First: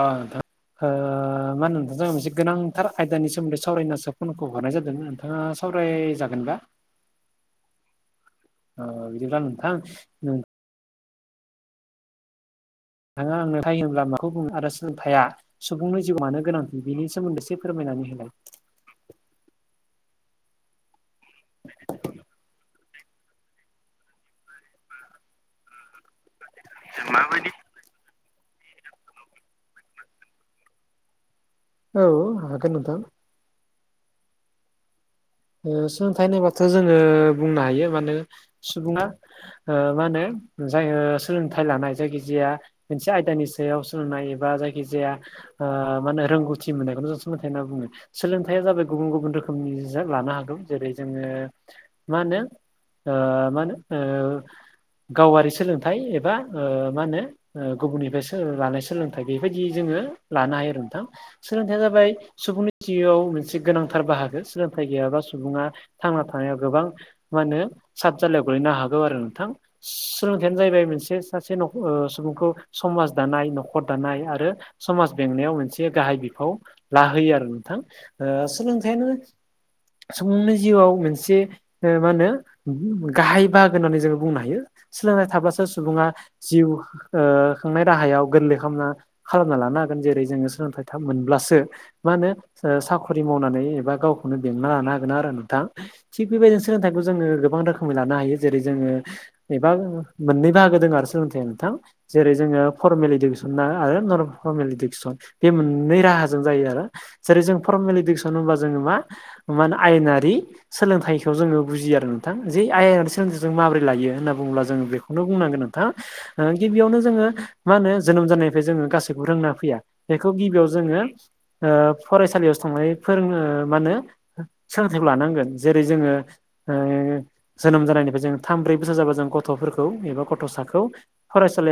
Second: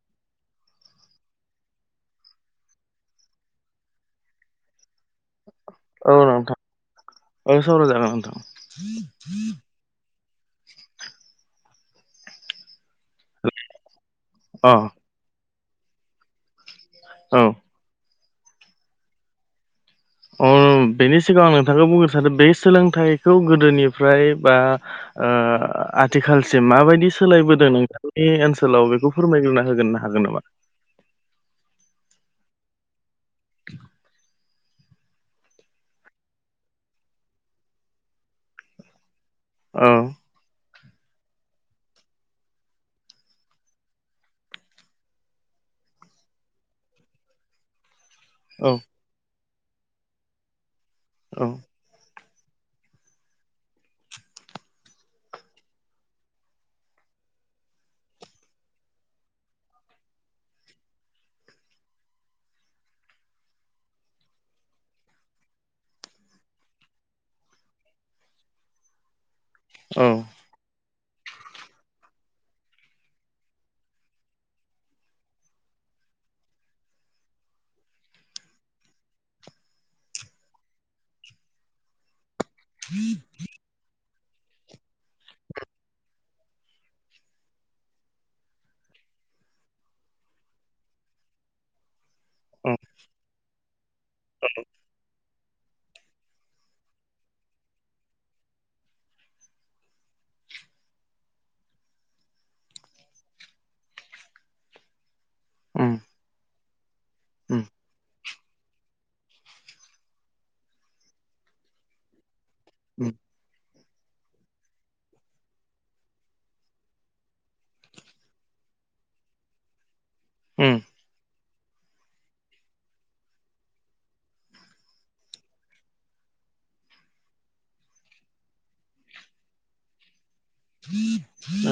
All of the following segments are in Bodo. अ नोंथां। मा होनो जोंहा मोनसे गोनांथार आयदानि सोमोन्दै सावरायना सो फनखौ हरनाय जादों। नोंथाङा सावराय औ नोंथां जागोनबा? औ सावरायजागोन नोंथां। अ बिदिब्ला नोंथां। नाङा आंनो फाइ होन्ला माखौ बुङो आरो अ सोलोंथायाया सुबुंनि जिउ मानो गोनां बिनि औ सोमोन्दैसो फोरमायनानै होनोलाय अ बेनि सिगाङा आं नोंथांखौ बुंनो सानो बे सोलोंथाइखौ गोदोनिफ्राय बा ओ आथिखालसिम माबायदि सोलायबोदों नोंथांनि ओनसोलाव बेखौ फोरमायग्रोना होगोन हागोन नामा? औ हगोन नोंथां। [inaudible] सोलोंथाइ होननायोबाथ' जोङो बुंनो हायो माने सुबुङा मा औ होनो जाय सोलोंथाइ लानाय जायखिजाया मोनसे आयदानि सायाव सोलोंनाय एबा जायखिजाया माने रोंगौथि मोननायखौ जोंसो मथाइ होनना बुङो सोलोंथाइया औ जाबाय गुबुन गुबुन रोखोमनि लानो हागौ। जेरै जोङो औ मा होनो मानो गावारि सोलोंथाइ एबा मा होनो गुबुननिफ्राय लानाय सोलोंथाइ बेबायदि जोङो लानो हायो आरो नोंथां। सोलोंथाइया जाबाय सुबुंनि जिउआव मोनसे गोनांथार बाहागो। सोलोंथाइ गैयाबा सुबुङा थांना थानायाव गोबां मा होनो साबजालायाव गोलैनो हागौ आरो नोंथां औ सोलों खानो जाहैबाय मोनसे सासे सुबुंखौ समाज दानाय न'खर दानाय आरो समाज बेंनायाव मोनसे गाहाय बिफाव लाहोयो आरो नोंथां सोलोंथाइयानो सुबुंनि जिउआव मोनसे मा होनो गाहाय बाहागो होननानै जोङो बुंनो हायो। सोलोंनाय थाब्लासो सुबुङा जिउ खांनाय राहायाव गोरलै खालामना खालामना लानो हागोन जेरै जोङो सोलोंथाइ मोनब्लासो मा होनो साखरि मावनानै एबा गावखौनो बेंना लानो हागोन आरो नोंथां थिग बेबायदिनो सोलोंथाइखौ जोङो गोबां रोखोमै लानो हायो जेरै जोङो एबा‌ मोननै भागो दं आरो सोलोंथाया नोंथां। जेरै जोङो फरमेल इदुकेसन ना आरो नन फरमेल इडुकेसन। बे औ मोननै उम राहाजों जायो आरो जेरै जों फरमेल इडुकेसन होनबा जोङो मा मा होन आयेनारि सोलोंथाइखौ जोङो बुजियो आरो नोंथां जे उम आयेनारि सोलोंथाइ जों माब्रै लायो होनना बुंङोब्ला जों बेखौनो बुंनांगोन नोंथां गिबियावनो जोङो मा होनो जोनोम जानायनिफ्राय जोङो गाैखौबो रोंना फैया बेखौ गिबियाव उम जोङो ओ फरायसालियावसो थांनानै फोरोङो मा होनो सोलोंथाइखौ लानांगोन जेरै जोङो जोनोम जानायनिफ्राय जों थाम ब्रै बोसोर जाबा जों गथ'फोरखौ एबा गथ' सा खौ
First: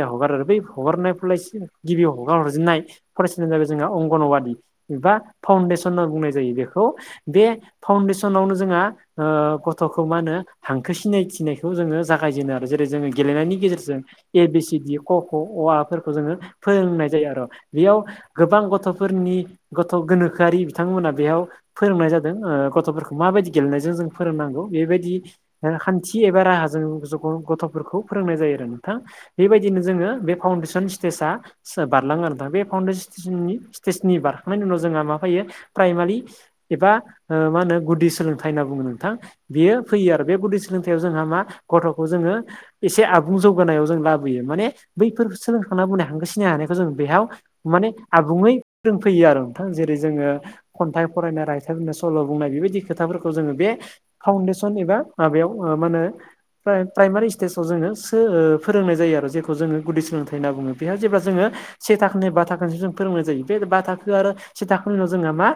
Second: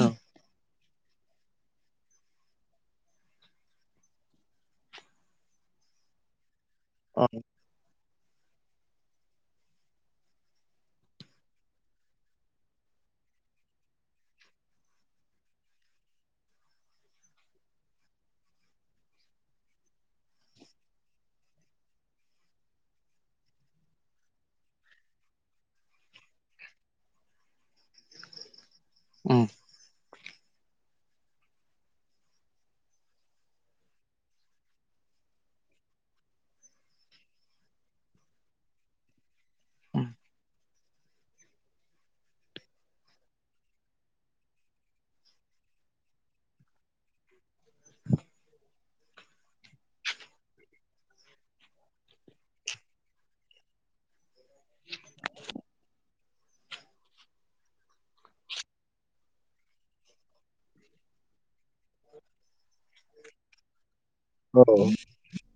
औ हगारो बै हगारनाय फरायस गिबियाव हगार हरजेननाय फरायसालि जाब जोंहा अंगनवादि एबा फाउन्डेसन बुंनाय जायो बेखौ औ बे फाउन्डेसनावनो जोंहा गथ'खौ मा होनो हांखो सिनायथिनायखौ जोङो जागायजेनो आरो जेरै जोङो गेलेनायनि गेजेरजों ए बि सि डि क‌ख' अ आ फोरखौ जोङो फोरोंनाय जायो आरो बेयाव गोबां गथ'फोरनि गथ' गोनोखोआरि बिथांमोना बेयाव फोरोंनाय जादों। गथ'फोरखौ माबायदि गेलेनायजों जों फोरोंनांगौ बेबायदि खान्थि एबा राहाजों गथ'फोरखौ फोरोंनाय जायो आरो नोंथां उम बेबायदिनो जोङो बे फाउन्डेसन स्टेजआ बारलाङो आरो दा बे फाउन्डेसननि स्टेेजनि बारखांनायनि उनाव जोंहा मा फायो प्राइमारि एबा मा होनो गुदि सोलोंथाइ होनना बुङो नोंथां। बियो उम फैयो आरो बे गुदि सोलोंथाइयाव जोंहा मा गथ'खौ जोङो एसे आबुं जौगानायाव जों लाबोयो माने बैफोर सोलोंखांना बुंनाय हांगो सिनाय हानायखौ जों बेयाव माने आबुङै रोंफैयो आरो नोंथां जेरै जोङो खन्थाइ फरायनाय रायथाइ बुंनाय स सल' बुंनाय बेबायदि खोथाफोरखौ जोङो बे फाउडेसन एबा माबायाव मा होनो प्राइमारि स्टेजाव जोङो सो फोरोंनाय जायो आरो जेखौ जोङो गुदि सोलोंथाइ होनना बुङो बेहााय जेब्ला जोङो से थाखाोनि बा थाखोसिम जों फोरोंनाय जायो बे बा थाख रो आरो औ से थाखोनि उनाव जोंहा मा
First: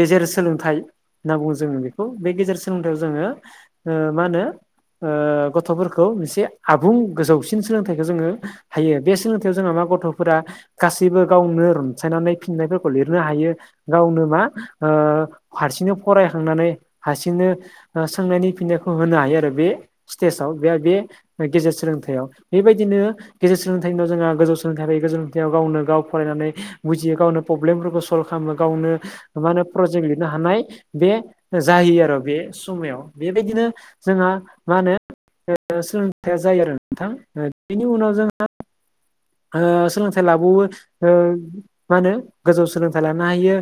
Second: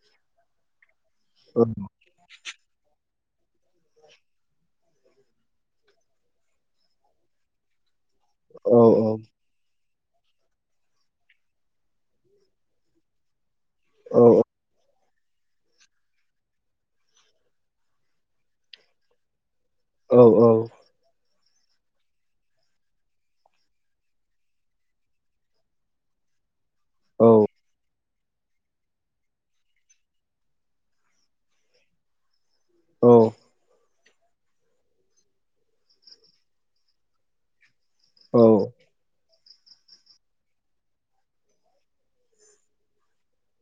गेजेर सोलोंथाइ होनना बुङो जोङो बे खौ बे गेजेर सोलोंथाइयाव जोङो मा होनो गथ'फोरखौ मोनसे आबुं गोजौसिन सोलोंथाइखौ जोङो हायो बे सोलों थाइयाव जोंहा मा गथ'फोरा गासैबो गावनो रनसायनानै फिननायफोरखौ लिरनो हायो। औ गावनो मा ओ हारसिंनो फरायखांनानै हारसिंनो सोंनायनि फिननायखौ होनो हायो आरो बे औ स्टेजाव बे बे गेजेर सोलोंथाइयाव बेबायदिनो गेजेर सोलोंथाइनि उनाव जोंहा गोजौ सोलोंथाइ गोजौ सोलोंथाइयाव गावनो गाव फरायनानै बुजियो औ गावनो प्रब्लेमफोरखौ सल्भ खालामो गावनो मा होनो प्रजेक्ट लि नो हानाय बे जाहै आरो बे समायाव औ बेबायदिनो जोंहा मा होनो सोलोंथाइया जायो आरो नोंथां बेनि उनाव [unintelligible] सोलोंथाइ लाबावो ओ मा होनो गोजौ सोलोंथाइ लानो हायो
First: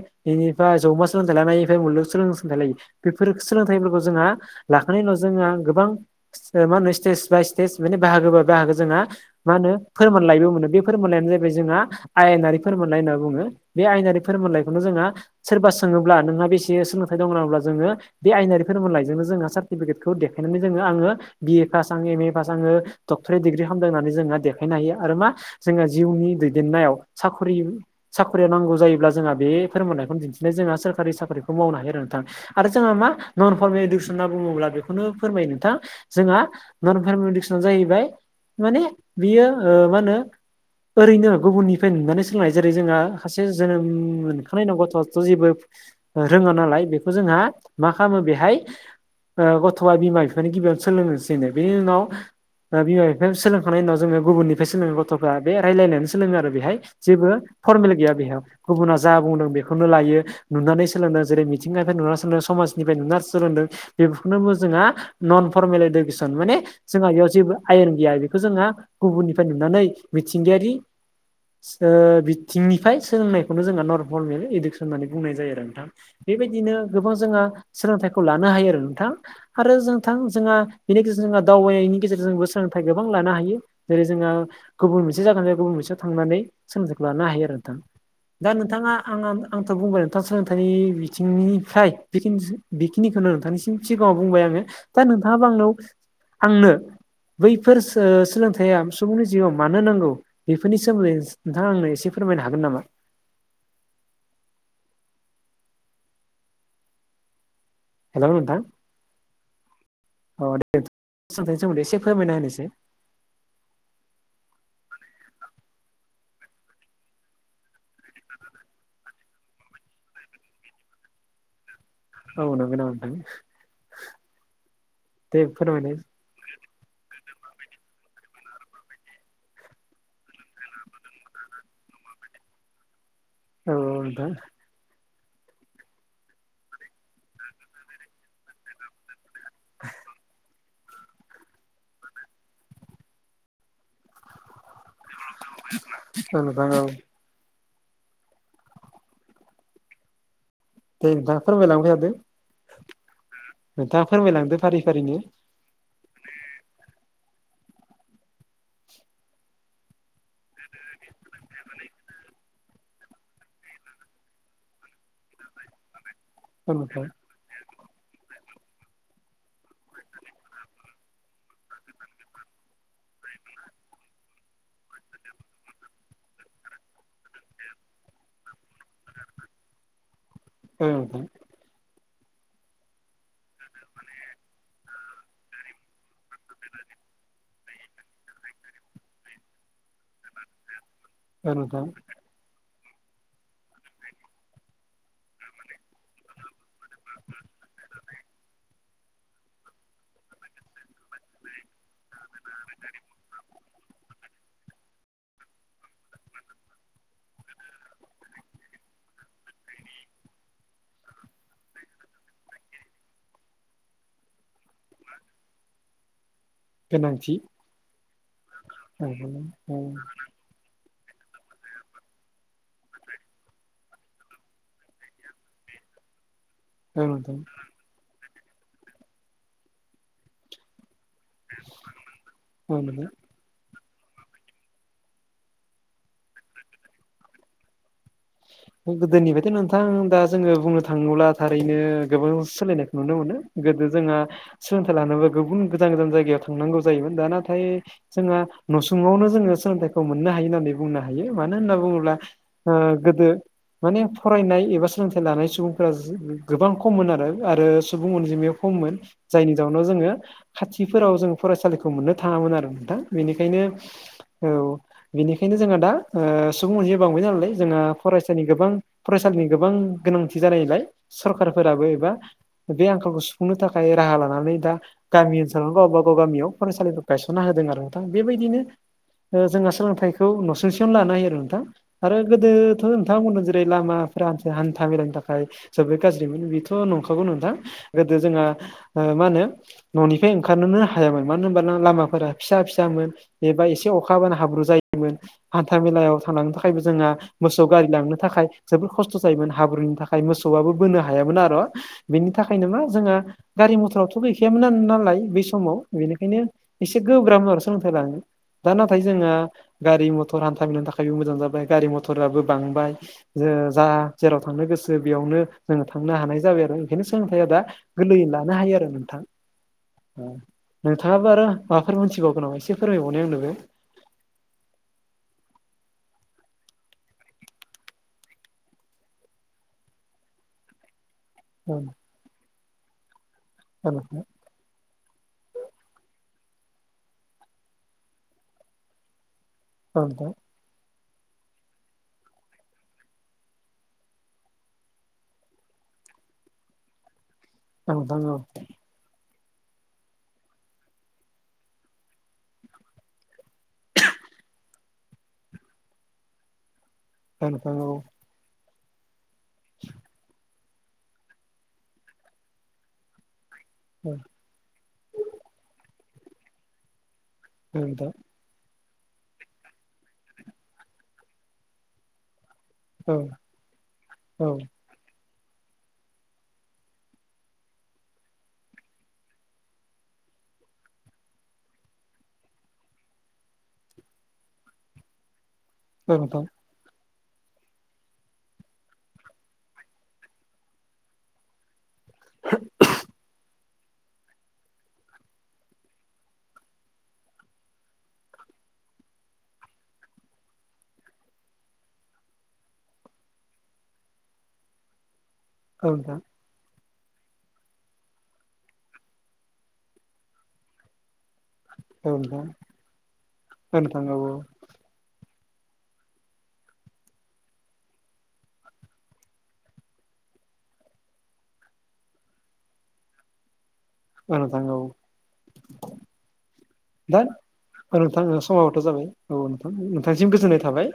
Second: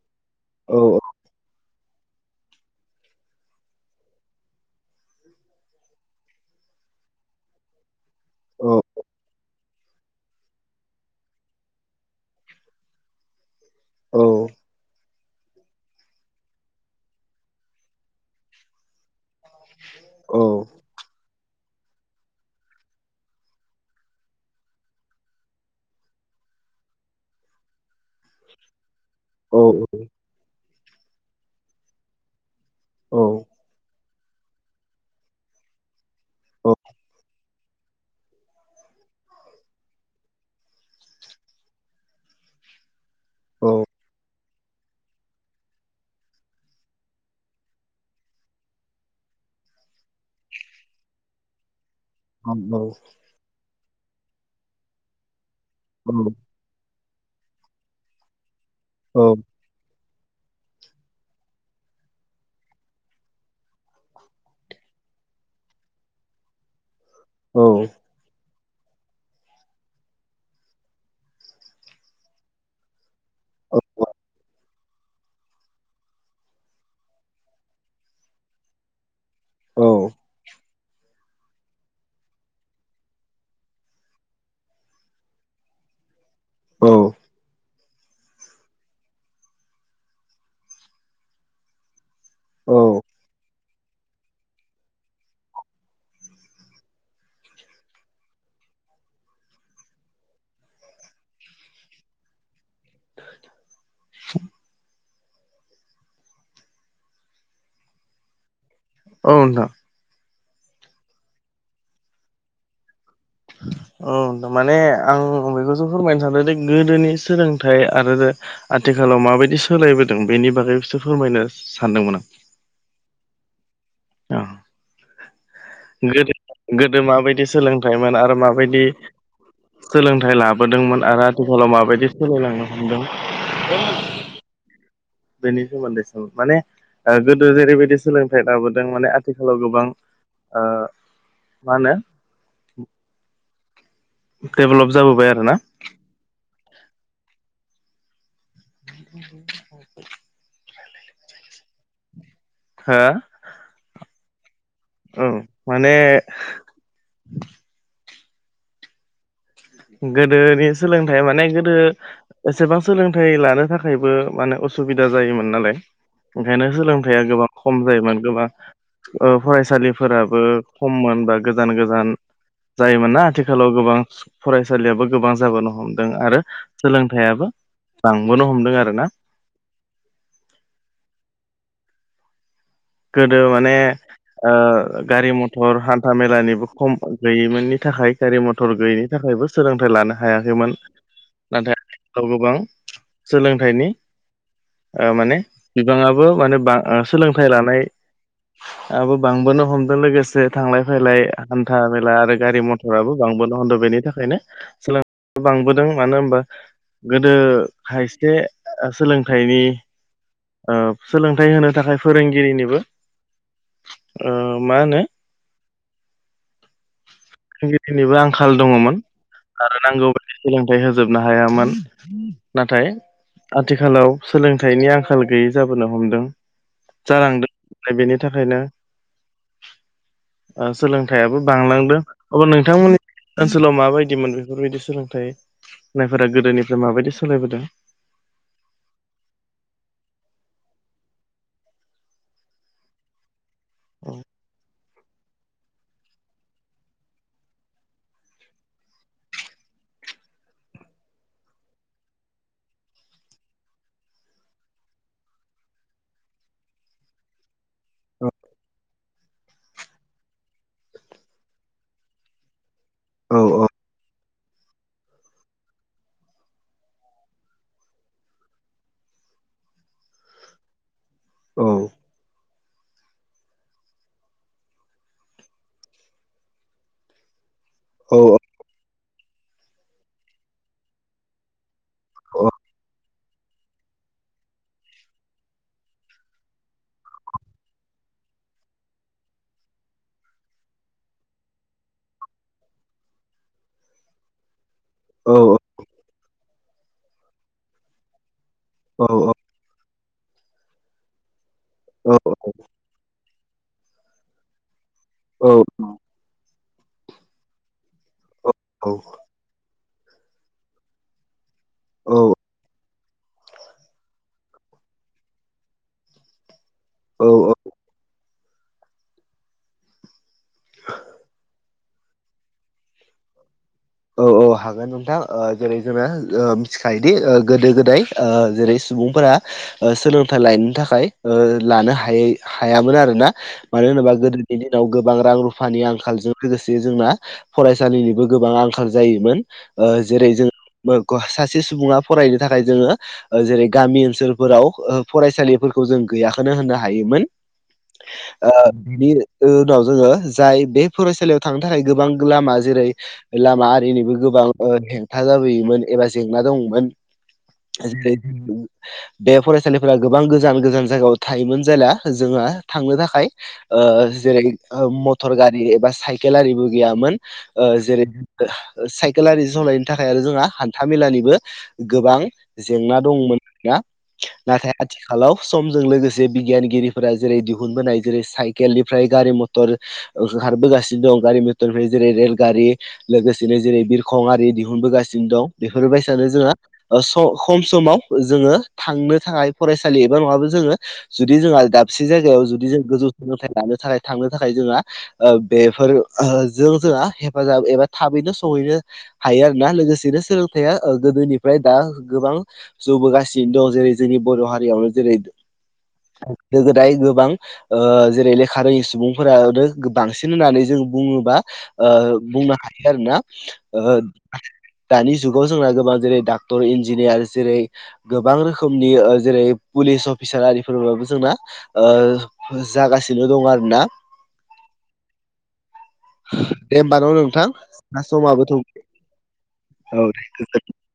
औ बेनिफ्राय जौमा सोलोंथाइ लानायनिफ्राय मुलुग सोलों सोलोंथाइ लायो बेफोर सोलोंथाइफोरखौ जोंहा लाखांनायनि उनाव जोंहा गोबां मा होनो स्टेज बाय स्टेज स्टेज माने बाहागो बा औ बाहागो जोंहा मा होनो फोरमानलाइबो मोनो बे फोरमानलायानो जाहबाय जोंहा आयेनारि फोरमानलाइ होनना बुङो बे आयेनारि फोरमानलाइखौ बेखौनो जोंहा सोरबा सोङोब्ला नोंहा बेसे सोलोंथाइ दं होनब्ला जोङो बे आयेनारि फोरमलाइजोंनो जोङो सार्टिफिकेटखौ देखायनानै जोङो आङो बिए पास आङो एम ए पास आङो डक्ट'रेट डिग्रि खालामदों होननानै जोंङहा देखायनो हायो आरो मा जोङो जिउनि दैदेननायाव साखरि साख्रियाव नांगौ जायोब्ला जोंहा बे औ औ फोरमानलायखौ दिन्थिनाय जोंहा सोरखारि साख्रिखौ मावनो हायो आरो नोंथां। आरो जोंहा मा नन फरमेल इडुकेसन होनना बुङोब्ला बेखौनो फोरमायो नोंथां जोंहा नन फरमेल इडुकेसना जाहैबाय माने बियो ओ मा होनो ओरैनो गुबुननिफ्राय नुनानै सोलोंनाय जेरै जोंहा खासे जोनोम मोनखांनायनि उनाव गथ' स' जेबो ओ रोङा नालाय बेखौ जोंहा मा खालामो बेहाय ओ गथ'आ बिमा बिफानि गिबियावनो सोलोंनोसैनो बेनि उनाव ओ बिमा बिफाया सोलोंखांनायनि उनाव जोङो गुबुननिफ्राय सोलोङो गथ'फ्रा बे रायलायनानै सोलोङो आरो बेहाय। जेबो फरमेला गैया बेहाय गुबुना जा औ बुंदों बेख खौनो लायो नुनानै सोलोंदों जेरै मिथिंगानिफ्राय नुनानै सोलों समाजनिफ्राय नुनानै सोलोंदों। बेफोरखौनो मो जोंहा नन फरमेल इडुकेसन माने जोंहा बेयाव जेबो औ आयेन गैया बेखौ जोंहा गुबुननिफ्राय नुनानै मिथिंगायारि ओ बिथिंनि फ्राय सोलोंनायखौनो औ जोंहा नन फरमेल इडुकेसन होननानै बुंनाय जायो आरो नोंथां बेबायदिनो गोबां जोंहा सोलोंथाइखौ लानो हायो आरो नोंथां। आरो जोंथां जोंहा बेनि गेजे जोंहा दावबायनायनि गेजेरजोंबो सोलोंथाइ गोबां लानो हायो जेरै जोंहा गुबुन मोनसे जागानिफ्राय गुबुन मोनसेयाव थांनानै औ सोलोंथाइखौ लानो नोंथां हायो आरो नोंथां दा नोंथाङा आं आं आंथ' बुंबाय नोंथां सोलोंथाइनि बिथिंनिफ्राय बेखिनि औ बेखिनिखौनो नोंथांनिसिम सिगाङाव बुंबाय आङो दा नोंथाङाबो आंनाव आंनो बैफोर सो-सोलोंथाइया सुबुंनि जिउआव मानो नांगौ बेफोरनि सोमोन्दै नोंथाङा आंनो एसे फोरमायनो हागोन नामा? हेलौ नोंथां। औ नोंथां। अ दे सोलोंथाइनि सोमोन्दै एसे फोरमायना होनायसाय। अ थारमाने आं बेखौसो फोरमायनो सानदों जे गोदोनि सोलोंथाइ आरोरो आथिखालाव माबायदि सोलायबोदों बेनि बागैसो फोरमायनो सानदोंमोन आं। औ नंगौ नामा नोंथां? आं दे फोरमायलाय। गोदो गोदो माबायदि सोलोंथाइमोन आरो माबायदि खोलोंथाइ लाबोदोंमोन आरो आथिखालाव माबायदि सोलायलांनो हमदों। औ नोंथां। बेनि सोमोन्दैसो माने ओ गोदो जेरैबायदि सोलोंथाइ लाबोदों माने आथ थिखालाव गोबां ओ मा होनो डेभेलप जाबोबाय आरो ना। औ नोंथां औ। [inaudible] दे नोंथां फोरमायलांबाय थादों। हो? नोंथाङा फोरमायलांदो। फारि फारिनो ओं माने गोदोनि सोलोंथाइया माने गोदो एसेबां सोलोंथाइ लानो थाखायबो माने असुबिदा जायोमोन नालाय ओंखायनो औ नोंथां सोलोंथाइआ गोबां खम जायोमोन गोबां ओ फरायसालिफोराबो खममोन बा गोजान गोजान जायोमोन ना आथिखालाव गोबां फरायसालियाबो गोबां जाबोनो हमदों आरो सोलोंथाइयाबो बांबोनो हमदों आरोना। [unintelligible] गोदो माने ओ गारि मथ थर हान्था मेलानिबो खम गैयैमोननि थाखाय गारि मथर गैयिनि थाखायबो सोलोंथाइ लानो हायाखैमोन। औ नाथाय नोंथां आथिखालाव गोबां सोलोंथाइनि माने बिबाङाबो माने सोलोंथाइ लानानै बांबोनो हमदों लोगोसे थांलाय फैलाय हान्था आरो गारि मथराबो बांबोन हदों बेनि थाखायनो सोलों बांबोदों मानो होनबा गोदो खायसे सोलोंथाइनि सोलोंथाइ होनो थाखाय फोरोंगिरिनिबो ओ मा होनो गोनांथि दिनैबो आंखाल दङमोन औ आरो नोंथां नांगौ बायदि सोलोंथाइ होजोबनो हायामोन नाथाय आथिखालाव सोलोंथाइनि आंखाल आंखाल गैयि जाबोनो हमदों औ जालांदों बेनि थाखायनो ओ सोलोंथाइयाबो बांलांदों अब्ला नोंथांमोननि नोंथां ओनसोलाव माबायदिमोन बेफोरबायदि सोलोंथाइ होननायफोरा गोदोनिफ्राय माबायदि सोलायबोदों? गोदोनिफ्रायथ' नोंथां दा जोंङो बुंनो थांङोब्ला थारैनो गोबां सोलायनायखौ नुनो मोनो। गोदो औ जोंहा सोलोंथाइ लानोबो गुबुन गोजान गोजान जायगायाव थांनांगौ जायोमोन दा नाथाय जोंहा नसुंवानो जोंङो सोलोंथाइखौ मोननो हायो होननानै बुंनो हायो मानो होनना बुंङोब्ला ओ गोदो माने फरायनाय एबा सोलोंथाइ लानाय सुबुंफोरा जो गोबां खममोन आरो आरो सुबुं अनजिमाया खममोन जायनि जाउनाव जोंङो खाथिफोराव जों फरायसालिखौ मोननो थांङामोन आरो नोंथां बेनिखायनो औ बेनिखायनो जोंयो दा सुबुं अनजिमाया बांबाय नालाय जोंहा फरायसा नि गोबां फरायसालिनि गोबां गोनांथि जानायलाय सरखारारफोराबो एबा बे आंखालखौ सुफुंनो थाखाय राहा लानानै दा गामि ओनसोलाव गावब गाव गामियाव फरायसालिफोर गायसनना होदों आरो नोंथा औ बेबायदिनो जोंहा सोलोंथाइखौ नसुंसेयावनो लानो हायो आरो नोंथां आरो गोदोथ' नोंथांमोन जेरै लामाफोरा हान हान्था मेलानि थाखाय जोबबोद गाज्रिमोन बेथ' नंखागौ नोंथां। गोदो जोंहा ओ मा होनो न'निफ्राय ओंखारनोनो हायामोन मानो होनबाना लामाफोरा फिसा फिसामोन एबा एसे अखा हाबानो हाब्रु जायो। औ हान्था मेलायाव थांलांनो थाखायबो जोंहा मोसौ गारि लांनो थाखाय जोबोद औ खस्थ' जायोमोन। हाब्रुनि थाखाय मोसौआबो बोनो हायामोन आर' औ बेनि थाखायनो मा जोंहा गारि मथरावथ' गैखायामोन नो नालाय बै समाव बेनिखायनो एसे गोब्राब मोन सोलोंथाइ लानो दा नाथाय जोंहा गारि मथर हान्था मेलानि थाखायबो मोजां जाबाय गारि औ मथराबो बांबाय ज जा जेराव थांनो गोसो बेयावनो जोंङो थांनो हानाय जाबाय आरो ओंखायनो औ सोलोंथाइया दा गोरलैयै लानो हायो आरो नोंथां। नोंथाङाबो आरो माबाफोर मोनथिबावगौ नामा एसे फोरमायबावनाय आंनोबो अ हागोन नोंथां ओ जेरै जोंङो ओ मिथिखायोदि ओ गोदो गोदाय ओ जेरै सुबुंफोरा ओ सोलोंथाइ लायनो थाखाय ओ औ लानो हायै हायामोन आरोना मानो औ होनोबा गोदो बेनि उनाव गोबां रां रुफानि आंखालजों लोगोसे जोंना फरायसालिनिबो गोबां आंखाल जायो। बाय ओ जेरै नोंथां जों [unintelligible] सासे सुबुंङा फरायनो थाखाय जोंङो जेरै गामि ओनसोलफोराव ओ फरायसालिफोरखौ जों गैयाखौनो होननो हायोमोन। औ नोंथां औ ओ बिनि उनाव जोंङो जाय बे फरायसालियाव थांनो थाखाय गोबां लामा जेरै लामा आरिनिबो गोबां ओ हेंथा जाबोयोमोन एबा जेंना दंमोन औ नोंथां औ जेरै बे फरायसालिफोरा गोबां गोजान गोजान जायगायाव थायोमोन जेला जोंहा थांनो थाखाय ओ औ जेरै मटर गारि एबा साइकेल आरिबो गैयामोन ओ औ जेरै नोंथां साइकेल आरि सलायनो थाखाय आरो जोंहा हान्था मेलानिबो गोबां जेंना औ दंमोन दा नाथाय आ आथिखालाव समजों लोगोसे बिगियानगिरिफोरा जेरै दिहुनबोनाय जेरै साइकेलनिफ्राय गारि मथर ओंखारबोगासिनो दं गारि मथरनि जेरै रेलगारि लोगोसे दिनो जेरै बिरखं आरि दिहुनबोगासिनो दं औ बेफोरबायसानो नोंथां जोंहा ओ स खम समाव जोंङो थांनो थाखाय फरायसालि एबा नंङाबा जोंङो जुदि जोंहा दाबसे जायगायाव जुदि जों गोजौ सोलोंथाइ लानो थाखाय थांनो थाखाय जोंहा ओ बेफोर जों जोंहा हेफाजाब एबा थाबैनो सहैनो हायो आरोना लोगोसेनो सोलोंथाया गोदोनिफ्राय दा गोबां जौबोगासिनो दं जेरै जोंनि बर' हारियावनो जेरै औ दा गोदो गोदाय गोबां ओ जेरै लेखा रोंङि सुबुंफोरानो बांसिन होननानै जों बुंङोबा ओ औ नोंथां औ बुंनो हायो आरोना ओ नोंथां औ दानि जुगाव जोंना गोबां जेरै डाक्टर इन्जिनियार जेरै गोबां रोखोमनि जेरै पुलिस अफिसार आरिफोराबो जोंना ओ जागासिनो दं आरोना औ नोंथां औ दे होमबा न' दा नोंथां औ जोंना नोंथां ओ समाबो थौ समायथ' जाबाय औ नोंथां औ नोंथांसिम दे गोजोननाय थाबाय